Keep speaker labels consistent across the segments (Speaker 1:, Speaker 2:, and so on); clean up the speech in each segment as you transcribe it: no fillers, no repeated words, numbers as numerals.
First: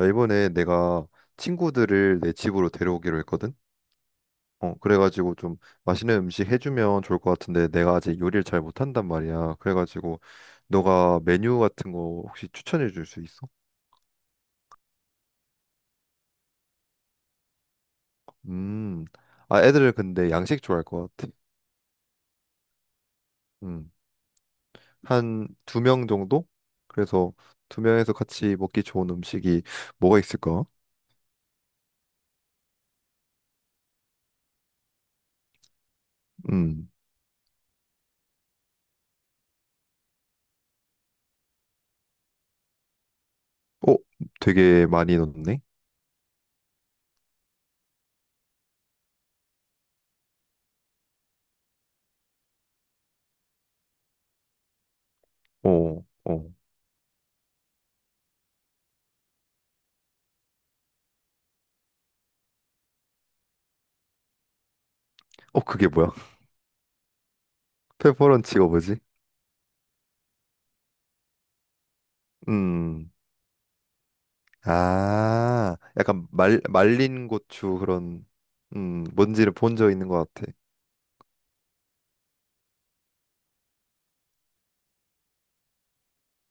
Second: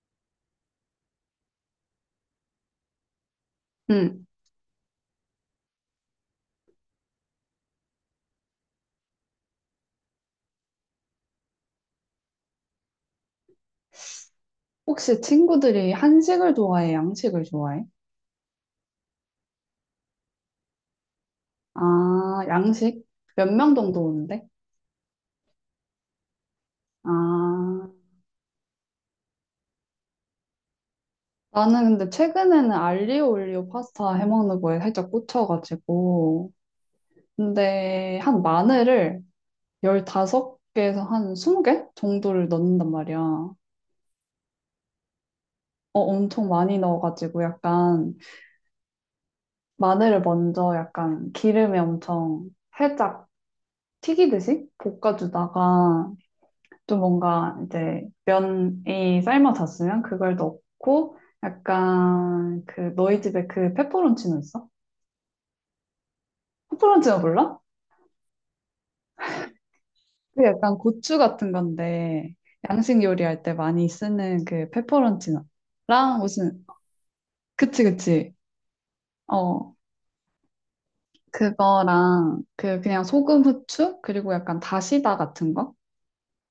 Speaker 1: 야, 이번에 내가 친구들을 내 집으로 데려오기로 했거든?
Speaker 2: 응.
Speaker 1: 그래가지고 좀 맛있는 음식 해주면 좋을 것 같은데 내가 아직 요리를 잘 못한단 말이야. 그래가지고 너가 메뉴 같은 거 혹시 추천해 줄 수 있어?
Speaker 2: 혹시 친구들이 한식을 좋아해, 양식을 좋아해?
Speaker 1: 음, 아, 애들은 근데 양식 좋아할 것 같아.
Speaker 2: 아, 양식? 몇 명
Speaker 1: 음,
Speaker 2: 정도 오는데?
Speaker 1: 한 두 명 정도? 그래서 두
Speaker 2: 아,
Speaker 1: 명에서 같이 먹기 좋은 음식이 뭐가 있을까?
Speaker 2: 나는 근데 최근에는 알리오 올리오 파스타 해먹는 거에 살짝 꽂혀가지고.
Speaker 1: 음,
Speaker 2: 근데 한 마늘을 15개에서 한 20개 정도를 넣는단 말이야.
Speaker 1: 어, 되게 많이 넣네?
Speaker 2: 엄청 많이 넣어가지고 약간 마늘을 먼저 약간 기름에 엄청 살짝 튀기듯이
Speaker 1: 어,
Speaker 2: 볶아주다가
Speaker 1: 어,
Speaker 2: 또 뭔가 이제 면이 삶아졌으면 그걸 넣고 약간 그 너희 집에 그 페퍼론치노 있어?
Speaker 1: 어, 그게 뭐야?
Speaker 2: 페퍼론치노 몰라?
Speaker 1: 페퍼런치가 뭐지?
Speaker 2: 그 약간 고추 같은 건데 양식
Speaker 1: 음
Speaker 2: 요리할 때 많이 쓰는 그
Speaker 1: 아,
Speaker 2: 페퍼론치노랑
Speaker 1: 약간 말,
Speaker 2: 무슨
Speaker 1: 말린 고추
Speaker 2: 그치
Speaker 1: 그런.
Speaker 2: 그치.
Speaker 1: 뭔지를
Speaker 2: 어,
Speaker 1: 본 적 있는 것 같아.
Speaker 2: 그거랑 그 그냥 소금 후추 그리고 약간 다시다 같은 거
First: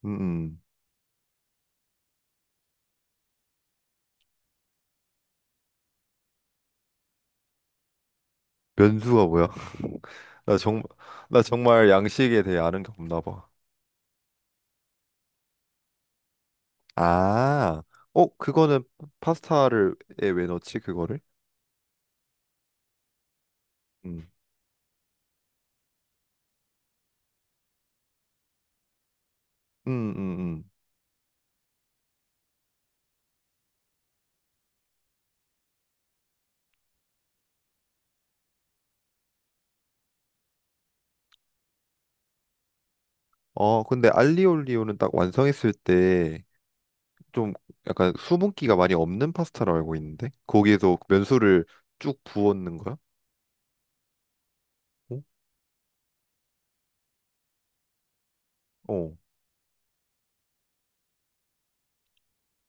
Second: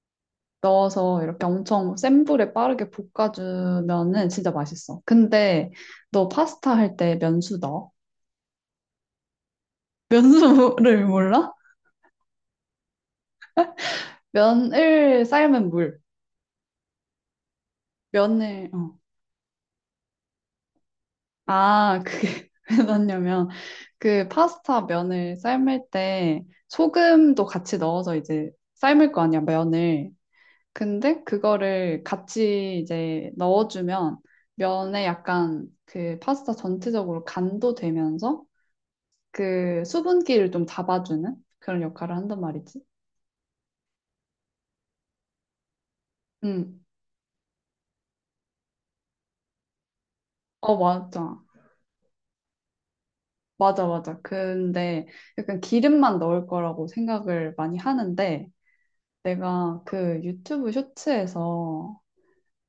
Speaker 1: 음, 음.
Speaker 2: 넣어서 이렇게 엄청 센 불에 빠르게 볶아주면은 진짜 맛있어. 근데 너 파스타 할 때 면수 넣어?
Speaker 1: 면수가 뭐야? 나 정,
Speaker 2: 면수를
Speaker 1: 나
Speaker 2: 몰라?
Speaker 1: 정말 양식에 대해 아는 게 없나 봐.
Speaker 2: 면을 삶은 물.
Speaker 1: 아,
Speaker 2: 면을,
Speaker 1: 그거는
Speaker 2: 어.
Speaker 1: 파스타를, 에왜 넣지, 그거를?
Speaker 2: 아, 그게 왜 넣냐면, 그
Speaker 1: 음,
Speaker 2: 파스타 면을 삶을 때 소금도 같이 넣어서 이제 삶을 거 아니야,
Speaker 1: 음,
Speaker 2: 면을.
Speaker 1: 음, 음.
Speaker 2: 근데 그거를 같이 이제 넣어주면 면에 약간 그 파스타 전체적으로 간도 되면서 그 수분기를 좀 잡아주는 그런 역할을 한단 말이지.
Speaker 1: 근데 알리올리오는 딱 완성했을 때
Speaker 2: 응.
Speaker 1: 좀 약간 수분기가 많이 없는 파스타로 알고 있는데?
Speaker 2: 어,
Speaker 1: 거기에서
Speaker 2: 맞아.
Speaker 1: 면수를 쭉 부었는 거야?
Speaker 2: 맞아, 맞아. 근데
Speaker 1: 어,
Speaker 2: 약간 기름만 넣을 거라고 생각을 많이 하는데
Speaker 1: 어,
Speaker 2: 내가 그 유튜브 쇼츠에서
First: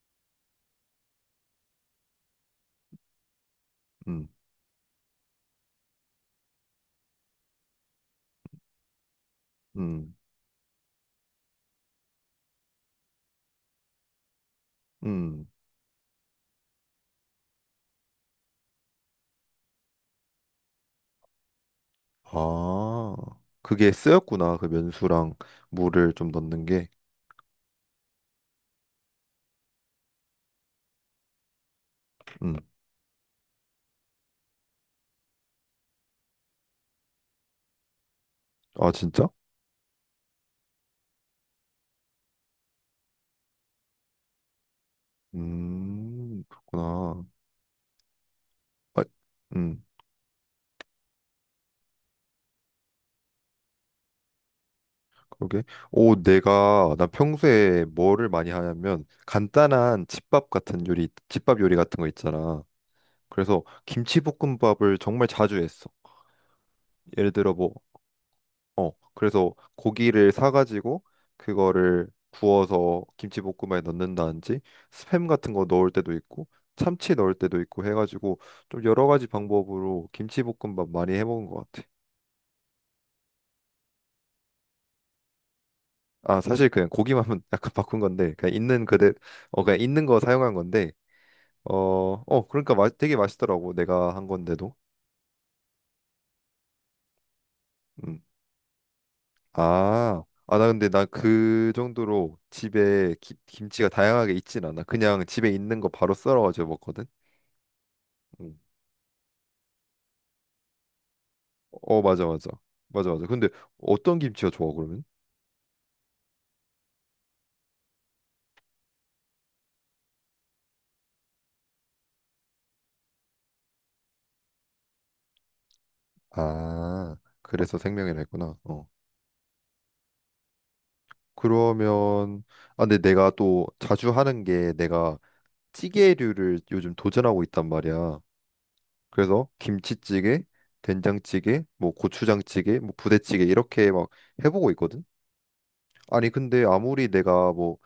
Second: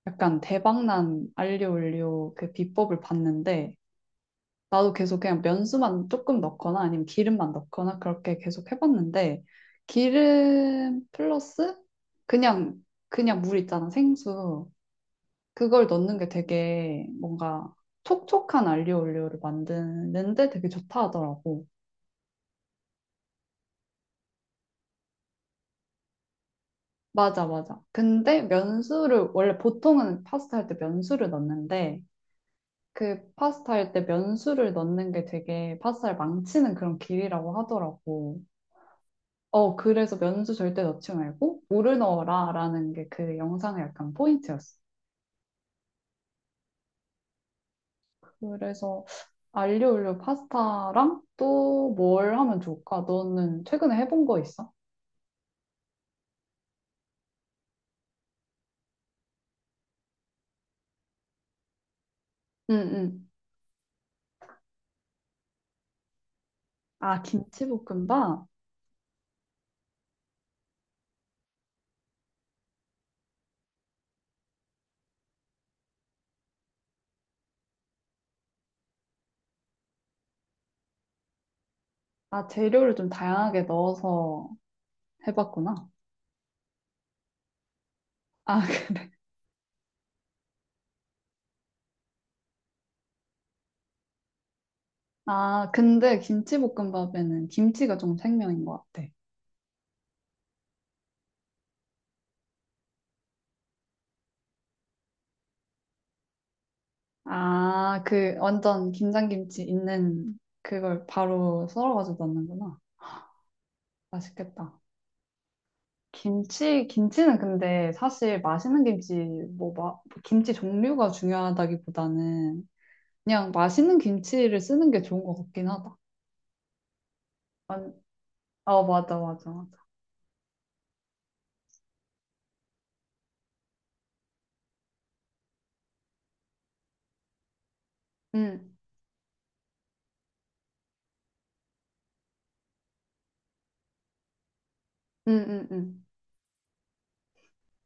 Speaker 2: 약간 대박난 알리오 올리오 그 비법을 봤는데
Speaker 1: 음,
Speaker 2: 나도 계속 그냥 면수만 조금 넣거나 아니면 기름만 넣거나 그렇게 계속 해봤는데
Speaker 1: 음,
Speaker 2: 기름 플러스 그냥 그냥 물 있잖아 생수.
Speaker 1: 음.
Speaker 2: 그걸 넣는 게 되게 뭔가 촉촉한 알리오 올리오를 만드는데 되게 좋다 하더라고.
Speaker 1: 아, 그게 쓰였구나. 그 면수랑 물을 좀 넣는 게.
Speaker 2: 맞아, 맞아. 근데 면수를, 원래 보통은 파스타 할 때 면수를 넣는데,
Speaker 1: 음.
Speaker 2: 그 파스타 할 때 면수를 넣는 게 되게 파스타를 망치는 그런 길이라고 하더라고.
Speaker 1: 아, 진짜?
Speaker 2: 어, 그래서 면수 절대 넣지 말고, 물을 넣어라 라는 게 그 영상의 약간 포인트였어.
Speaker 1: 그렇구나.
Speaker 2: 그래서
Speaker 1: 아, 음,
Speaker 2: 알리오 올리오 파스타랑 또 뭘 하면 좋을까? 너는 최근에 해본 거 있어?
Speaker 1: 그러게. 오, 나 평소에 뭐를 많이 하냐면, 간단한 집밥 같은 요리, 집밥 요리 같은 거 있잖아.
Speaker 2: 응, 응.
Speaker 1: 그래서 김치볶음밥을 정말 자주 했어.
Speaker 2: 아,
Speaker 1: 예를 들어 뭐
Speaker 2: 김치볶음밥?
Speaker 1: 그래서 고기를 사가지고 그거를 구워서 김치볶음에 넣는다든지 스팸 같은 거 넣을 때도 있고 참치 넣을 때도 있고 해가지고 좀 여러 가지 방법으로 김치볶음밥 많이 해먹은 것 같아.
Speaker 2: 아, 재료를 좀 다양하게 넣어서 해봤구나.
Speaker 1: 아, 사실 그냥 고기만 약간 바꾼 건데 그냥
Speaker 2: 아,
Speaker 1: 있는 그대 그냥 있는 거 사용한 건데 어, 그러니까 맛 되게 맛있더라고 내가 한 건데도.
Speaker 2: 아, 근데 김치볶음밥에는 김치가 좀
Speaker 1: 음.
Speaker 2: 생명인 것 같아.
Speaker 1: 아, 아, 나 근데 나 그 정도로 집에 김치가 다양하게 있진 않아. 그냥 집에 있는 거 바로 썰어가지고 먹거든.
Speaker 2: 아, 그
Speaker 1: 음.
Speaker 2: 완전 김장김치 있는 그걸 바로
Speaker 1: 어,
Speaker 2: 썰어가지고
Speaker 1: 맞아, 맞아,
Speaker 2: 넣는구나.
Speaker 1: 맞아, 맞아. 근데 어떤 김치가 좋아
Speaker 2: 맛있겠다.
Speaker 1: 그러면
Speaker 2: 김치, 김치는 근데 사실 맛있는 김치, 뭐, 김치 종류가 중요하다기보다는 그냥 맛있는 김치를 쓰는 게 좋은 것 같긴 하다.
Speaker 1: 아, 그래서
Speaker 2: 완-
Speaker 1: 생명이라 했구나.
Speaker 2: 어,
Speaker 1: 어.
Speaker 2: 맞아, 맞아, 맞아.
Speaker 1: 그러면 아, 근데 내가 또 자주 하는 게 내가 찌개류를 요즘 도전하고 있단 말이야.
Speaker 2: 응,
Speaker 1: 그래서 김치찌개, 된장찌개, 뭐 고추장찌개 뭐 부대찌개 이렇게 막 해보고 있거든.
Speaker 2: 응, 응, 응.
Speaker 1: 아니, 근데 아무리 내가 뭐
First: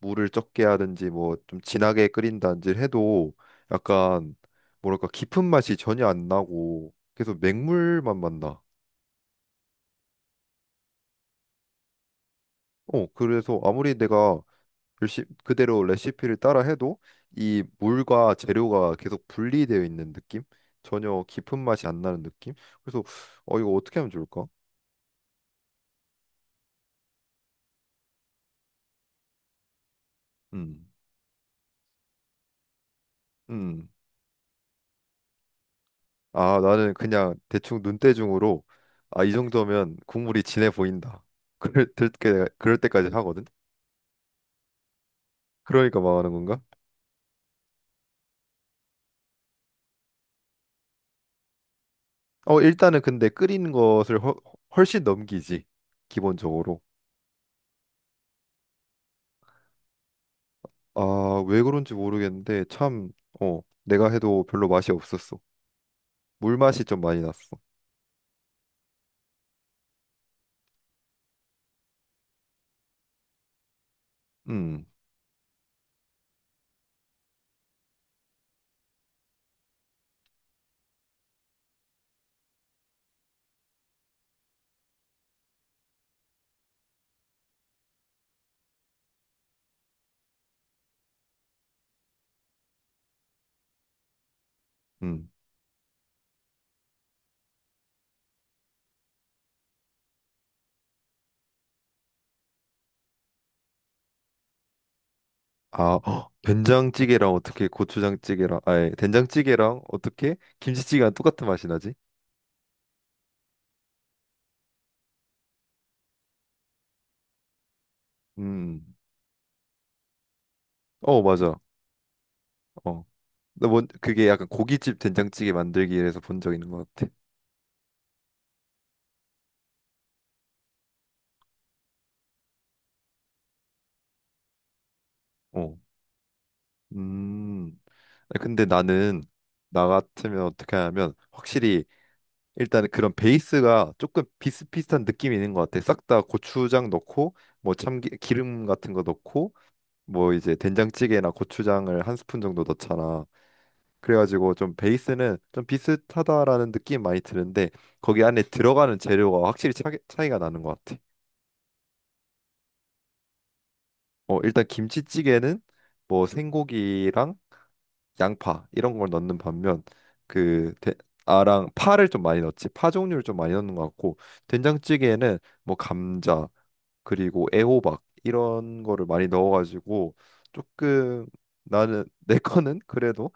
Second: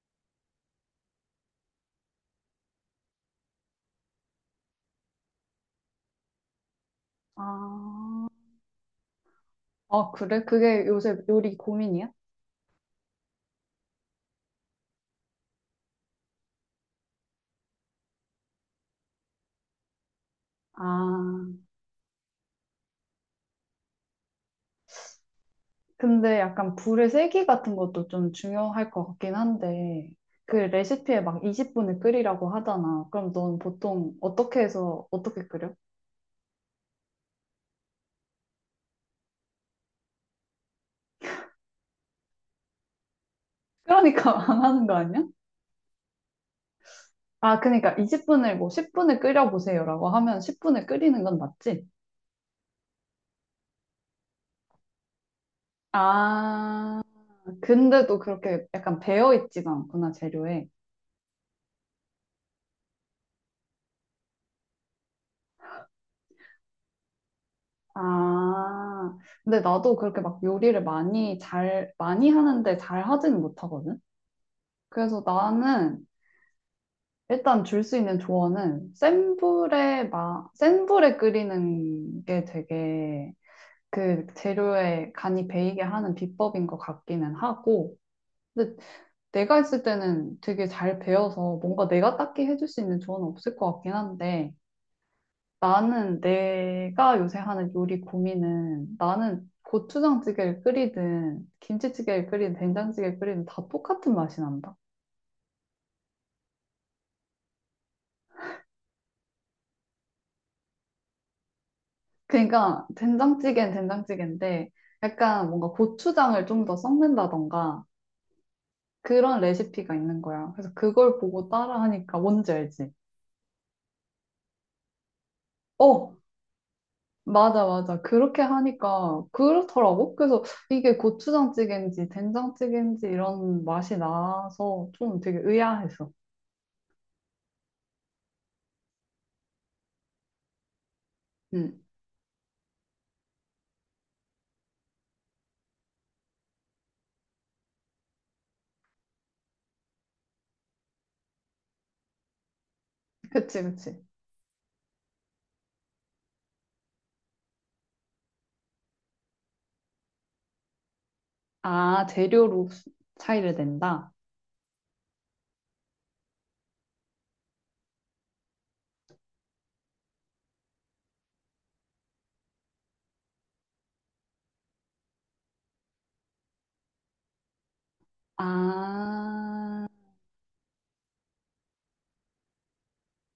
Speaker 1: 물을 적게 하든지 뭐 좀 진하게 끓인다든지 해도 약간 뭐랄까 깊은 맛이 전혀 안 나고 계속 맹물만
Speaker 2: 아,
Speaker 1: 만나.
Speaker 2: 아, 그래? 그게 요새 요리 고민이야?
Speaker 1: 그래서 아무리 내가 열심 그대로 레시피를 따라 해도 이 물과 재료가 계속 분리되어 있는 느낌? 전혀
Speaker 2: 아.
Speaker 1: 깊은 맛이 안 나는 느낌? 그래서 이거 어떻게 하면 좋을까?
Speaker 2: 근데 약간 불의 세기 같은 것도 좀 중요할 것 같긴 한데, 그
Speaker 1: 음.
Speaker 2: 레시피에 막 20분을 끓이라고 하잖아. 그럼 넌
Speaker 1: 음.
Speaker 2: 보통 어떻게 해서 어떻게 끓여?
Speaker 1: 아, 나는 그냥 대충 눈대중으로 아, 이 정도면 국물이 진해 보인다. 그럴 때 그럴 때까지 하거든.
Speaker 2: 그러니까 망하는 거 아니야?
Speaker 1: 그러니까 망하는 건가?
Speaker 2: 아, 그러니까 20분을 뭐 10분을 끓여보세요라고 하면 10분을 끓이는 건 맞지?
Speaker 1: 일단은 근데 끓이는 것을 훨씬 넘기지, 기본적으로.
Speaker 2: 아, 근데도 그렇게 약간 배어있지가 않구나, 재료에.
Speaker 1: 아, 왜 그런지 모르겠는데 참. 내가 해도 별로 맛이 없었어. 물맛이 좀 많이 났어.
Speaker 2: 아, 근데 나도 그렇게 막 요리를 많이 하는데 잘 하지는 못하거든?
Speaker 1: 음,
Speaker 2: 그래서 나는 일단 줄 수 있는 조언은 센 불에 끓이는 게 되게 그 재료에 간이 배이게 하는 비법인 것 같기는 하고, 근데 내가 했을 때는 되게 잘 배워서 뭔가 내가 딱히 해줄 수 있는 조언은 없을 것 같긴 한데,
Speaker 1: 음.
Speaker 2: 나는 내가 요새 하는 요리 고민은 나는 고추장찌개를 끓이든 김치찌개를 끓이든 된장찌개를 끓이든 다 똑같은 맛이 난다.
Speaker 1: 아, 헉, 된장찌개랑 어떻게 고추장찌개랑, 아니, 된장찌개랑 어떻게 김치찌개랑 똑같은 맛이 나지?
Speaker 2: 그러니까 된장찌개는 된장찌개인데 약간 뭔가 고추장을 좀 더 섞는다던가
Speaker 1: 음, 음.
Speaker 2: 그런 레시피가 있는 거야. 그래서 그걸
Speaker 1: 어,
Speaker 2: 보고
Speaker 1: 맞아.
Speaker 2: 따라하니까 뭔지 알지?
Speaker 1: 어, 그게 약간 고깃집 된장찌개
Speaker 2: 어,
Speaker 1: 만들기에서 본 적 있는 것 같아.
Speaker 2: 맞아, 맞아. 그렇게 하니까 그렇더라고. 그래서 이게 고추장찌개인지 된장찌개인지 이런 맛이 나서 좀 되게
Speaker 1: 어,
Speaker 2: 의아했어.
Speaker 1: 음. 근데 나는 나 같으면 어떻게 하냐면
Speaker 2: 응,
Speaker 1: 확실히 일단 그런 베이스가 조금 비슷비슷한 느낌이 있는 것 같아. 싹 다 고추장 넣고 뭐 참기 기름 같은 거 넣고 뭐 이제 된장찌개나 고추장을 한 스푼 정도 넣잖아.
Speaker 2: 그치, 그치.
Speaker 1: 그래가지고 좀 베이스는 좀 비슷하다라는 느낌 많이 드는데 거기 안에 들어가는 재료가 확실히 차이가 나는 것 같아.
Speaker 2: 아, 재료로 차이를 낸다?
Speaker 1: 일단 김치찌개는 뭐 생고기랑 양파 이런 걸 넣는 반면 그 대- 아랑 파를 좀 많이 넣지, 파 종류를 좀 많이 넣는 것 같고 된장찌개에는 뭐 감자 그리고 애호박 이런 거를 많이
Speaker 2: 아.
Speaker 1: 넣어가지고 조금 나는 내 거는 그래도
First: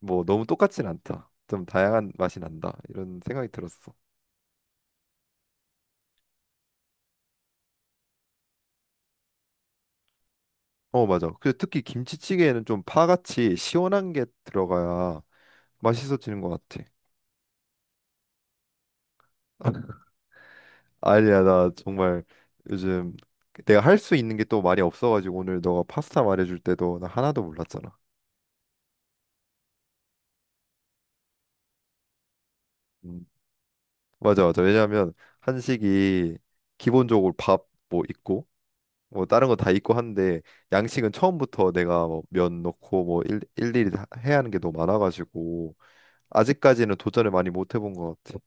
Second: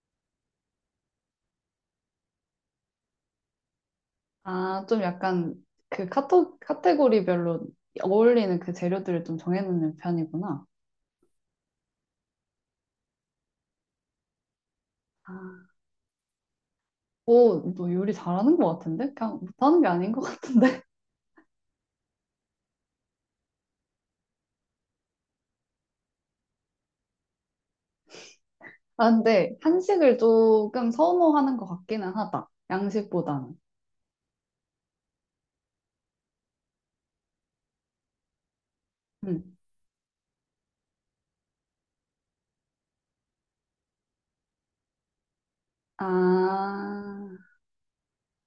Speaker 1: 뭐 너무 똑같진 않다, 좀 다양한 맛이 난다 이런 생각이 들었어.
Speaker 2: 아, 좀 약간 그 카테고리별로 어울리는 그 재료들을 좀 정해놓는 편이구나.
Speaker 1: 어, 맞아. 그 특히 김치찌개에는 좀 파같이 시원한 게 들어가야
Speaker 2: 아.
Speaker 1: 맛있어지는 것 같아.
Speaker 2: 오, 너 요리 잘하는 것 같은데? 그냥 못하는 게 아닌 것 같은데?
Speaker 1: 아니야, 나 정말 요즘 내가 할 수 있는 게 또 많이 없어가지고 오늘 너가 파스타 말해줄 때도 나 하나도 몰랐잖아.
Speaker 2: 아, 근데 한식을 조금 선호하는 것 같기는 하다.
Speaker 1: 음.
Speaker 2: 양식보다는.
Speaker 1: 맞아, 맞아. 왜냐하면 한식이 기본적으로 밥 뭐 있고 뭐 다른
Speaker 2: 음.
Speaker 1: 거 다 있고 한데 양식은 처음부터 내가 뭐 면 넣고 뭐 일일이 다 해야 하는 게 너무 많아가지고
Speaker 2: 아,
Speaker 1: 아직까지는 도전을 많이 못 해본 것 같아.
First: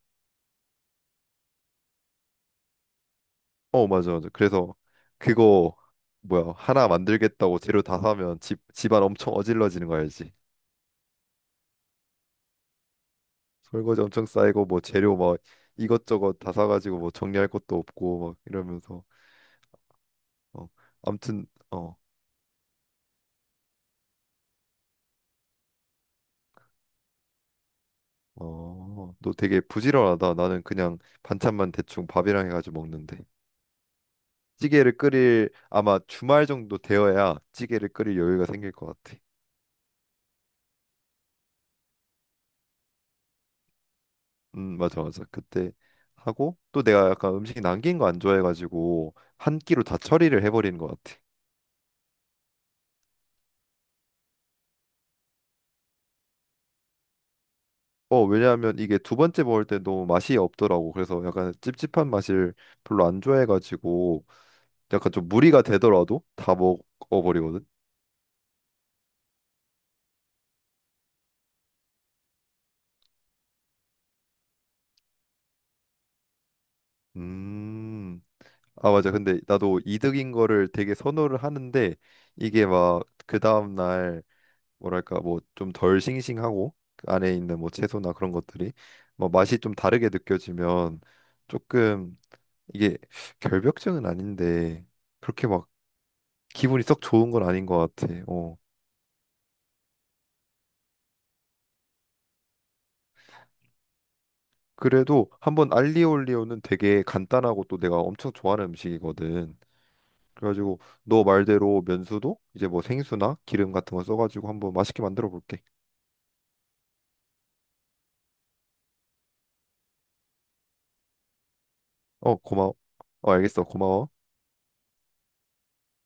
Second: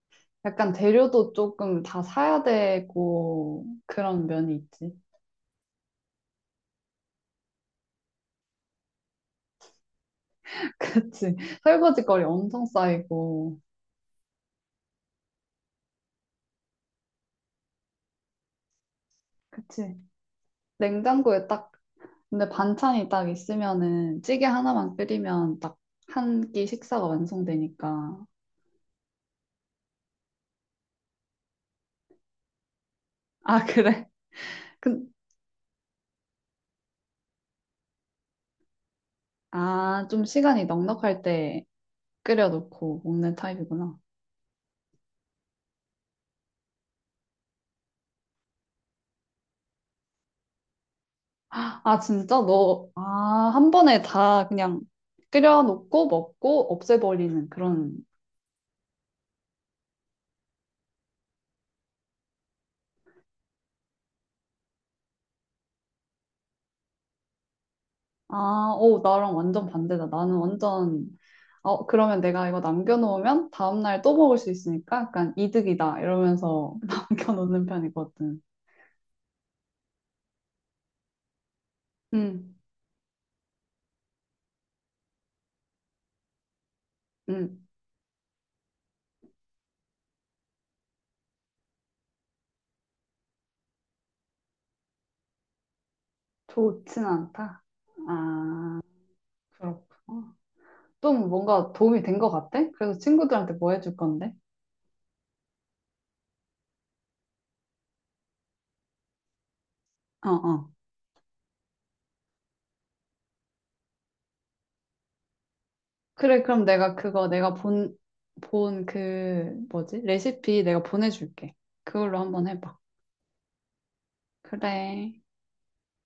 Speaker 2: 약간 재료도 조금 다 사야 되고
Speaker 1: 어, 맞아,
Speaker 2: 그런
Speaker 1: 맞아.
Speaker 2: 면이
Speaker 1: 그래서
Speaker 2: 있지.
Speaker 1: 그거 뭐야, 하나 만들겠다고 재료 다 사면 집 집안 엄청 어질러지는 거 알지?
Speaker 2: 그치. 설거지거리 엄청 쌓이고.
Speaker 1: 설거지 엄청 쌓이고 뭐 재료 막 이것저것 다 사가지고 뭐 정리할 것도 없고 막 이러면서
Speaker 2: 그치.
Speaker 1: 어 아무튼.
Speaker 2: 냉장고에 딱. 근데 반찬이 딱 있으면은 찌개 하나만 끓이면 딱 한 끼 식사가 완성되니까.
Speaker 1: 어어너 되게 부지런하다. 나는 그냥 반찬만 대충 밥이랑 해가지고 먹는데
Speaker 2: 아, 그래?
Speaker 1: 찌개를
Speaker 2: 그,
Speaker 1: 끓일 아마 주말 정도 되어야 찌개를 끓일 여유가 생길 것 같아.
Speaker 2: 아, 좀 시간이 넉넉할 때 끓여놓고 먹는 타입이구나.
Speaker 1: 맞아, 맞아. 그때 하고 또 내가 약간 음식 남긴 거 안 좋아해가지고 한 끼로 다 처리를 해버리는 것 같아.
Speaker 2: 아, 진짜 너, 아, 한 번에 다 그냥 끓여놓고 먹고 없애버리는 그런.
Speaker 1: 어, 왜냐하면 이게 두 번째 먹을 때 너무 맛이 없더라고. 그래서 약간 찝찝한 맛을 별로 안 좋아해가지고 약간 좀 무리가 되더라도 다 먹어버리거든.
Speaker 2: 아, 오, 나랑 완전 반대다. 나는 완전, 어, 그러면 내가 이거 남겨놓으면 다음날 또 먹을 수 있으니까 약간 이득이다. 이러면서 남겨놓는
Speaker 1: 음.
Speaker 2: 편이거든.
Speaker 1: 아, 맞아. 근데 나도 이득인 거를 되게 선호를 하는데
Speaker 2: 음.
Speaker 1: 이게 막 그 다음 날 뭐랄까 뭐 좀 덜 싱싱하고 그 안에 있는
Speaker 2: 음,
Speaker 1: 뭐 채소나 그런 것들이 뭐 맛이 좀 다르게 느껴지면 조금 이게 결벽증은 아닌데 그렇게 막 기분이 썩
Speaker 2: 좋진
Speaker 1: 좋은 건
Speaker 2: 않다.
Speaker 1: 아닌 것 같아. 어.
Speaker 2: 아, 그렇구나. 좀 뭔가 도움이 된 것 같아? 그래서 친구들한테 뭐 해줄 건데?
Speaker 1: 그래도 한번 알리올리오는 되게 간단하고 또 내가 엄청 좋아하는 음식이거든.
Speaker 2: 어, 어.
Speaker 1: 그래가지고 너 말대로 면수도 이제 뭐 생수나 기름 같은 거 써가지고 한번 맛있게 만들어 볼게.
Speaker 2: 그래, 그럼 내가 본 그, 뭐지? 레시피 내가 보내줄게. 그걸로
Speaker 1: 어,
Speaker 2: 한번
Speaker 1: 고마워.
Speaker 2: 해봐.
Speaker 1: 어, 알겠어. 고마워.
Speaker 2: 그래.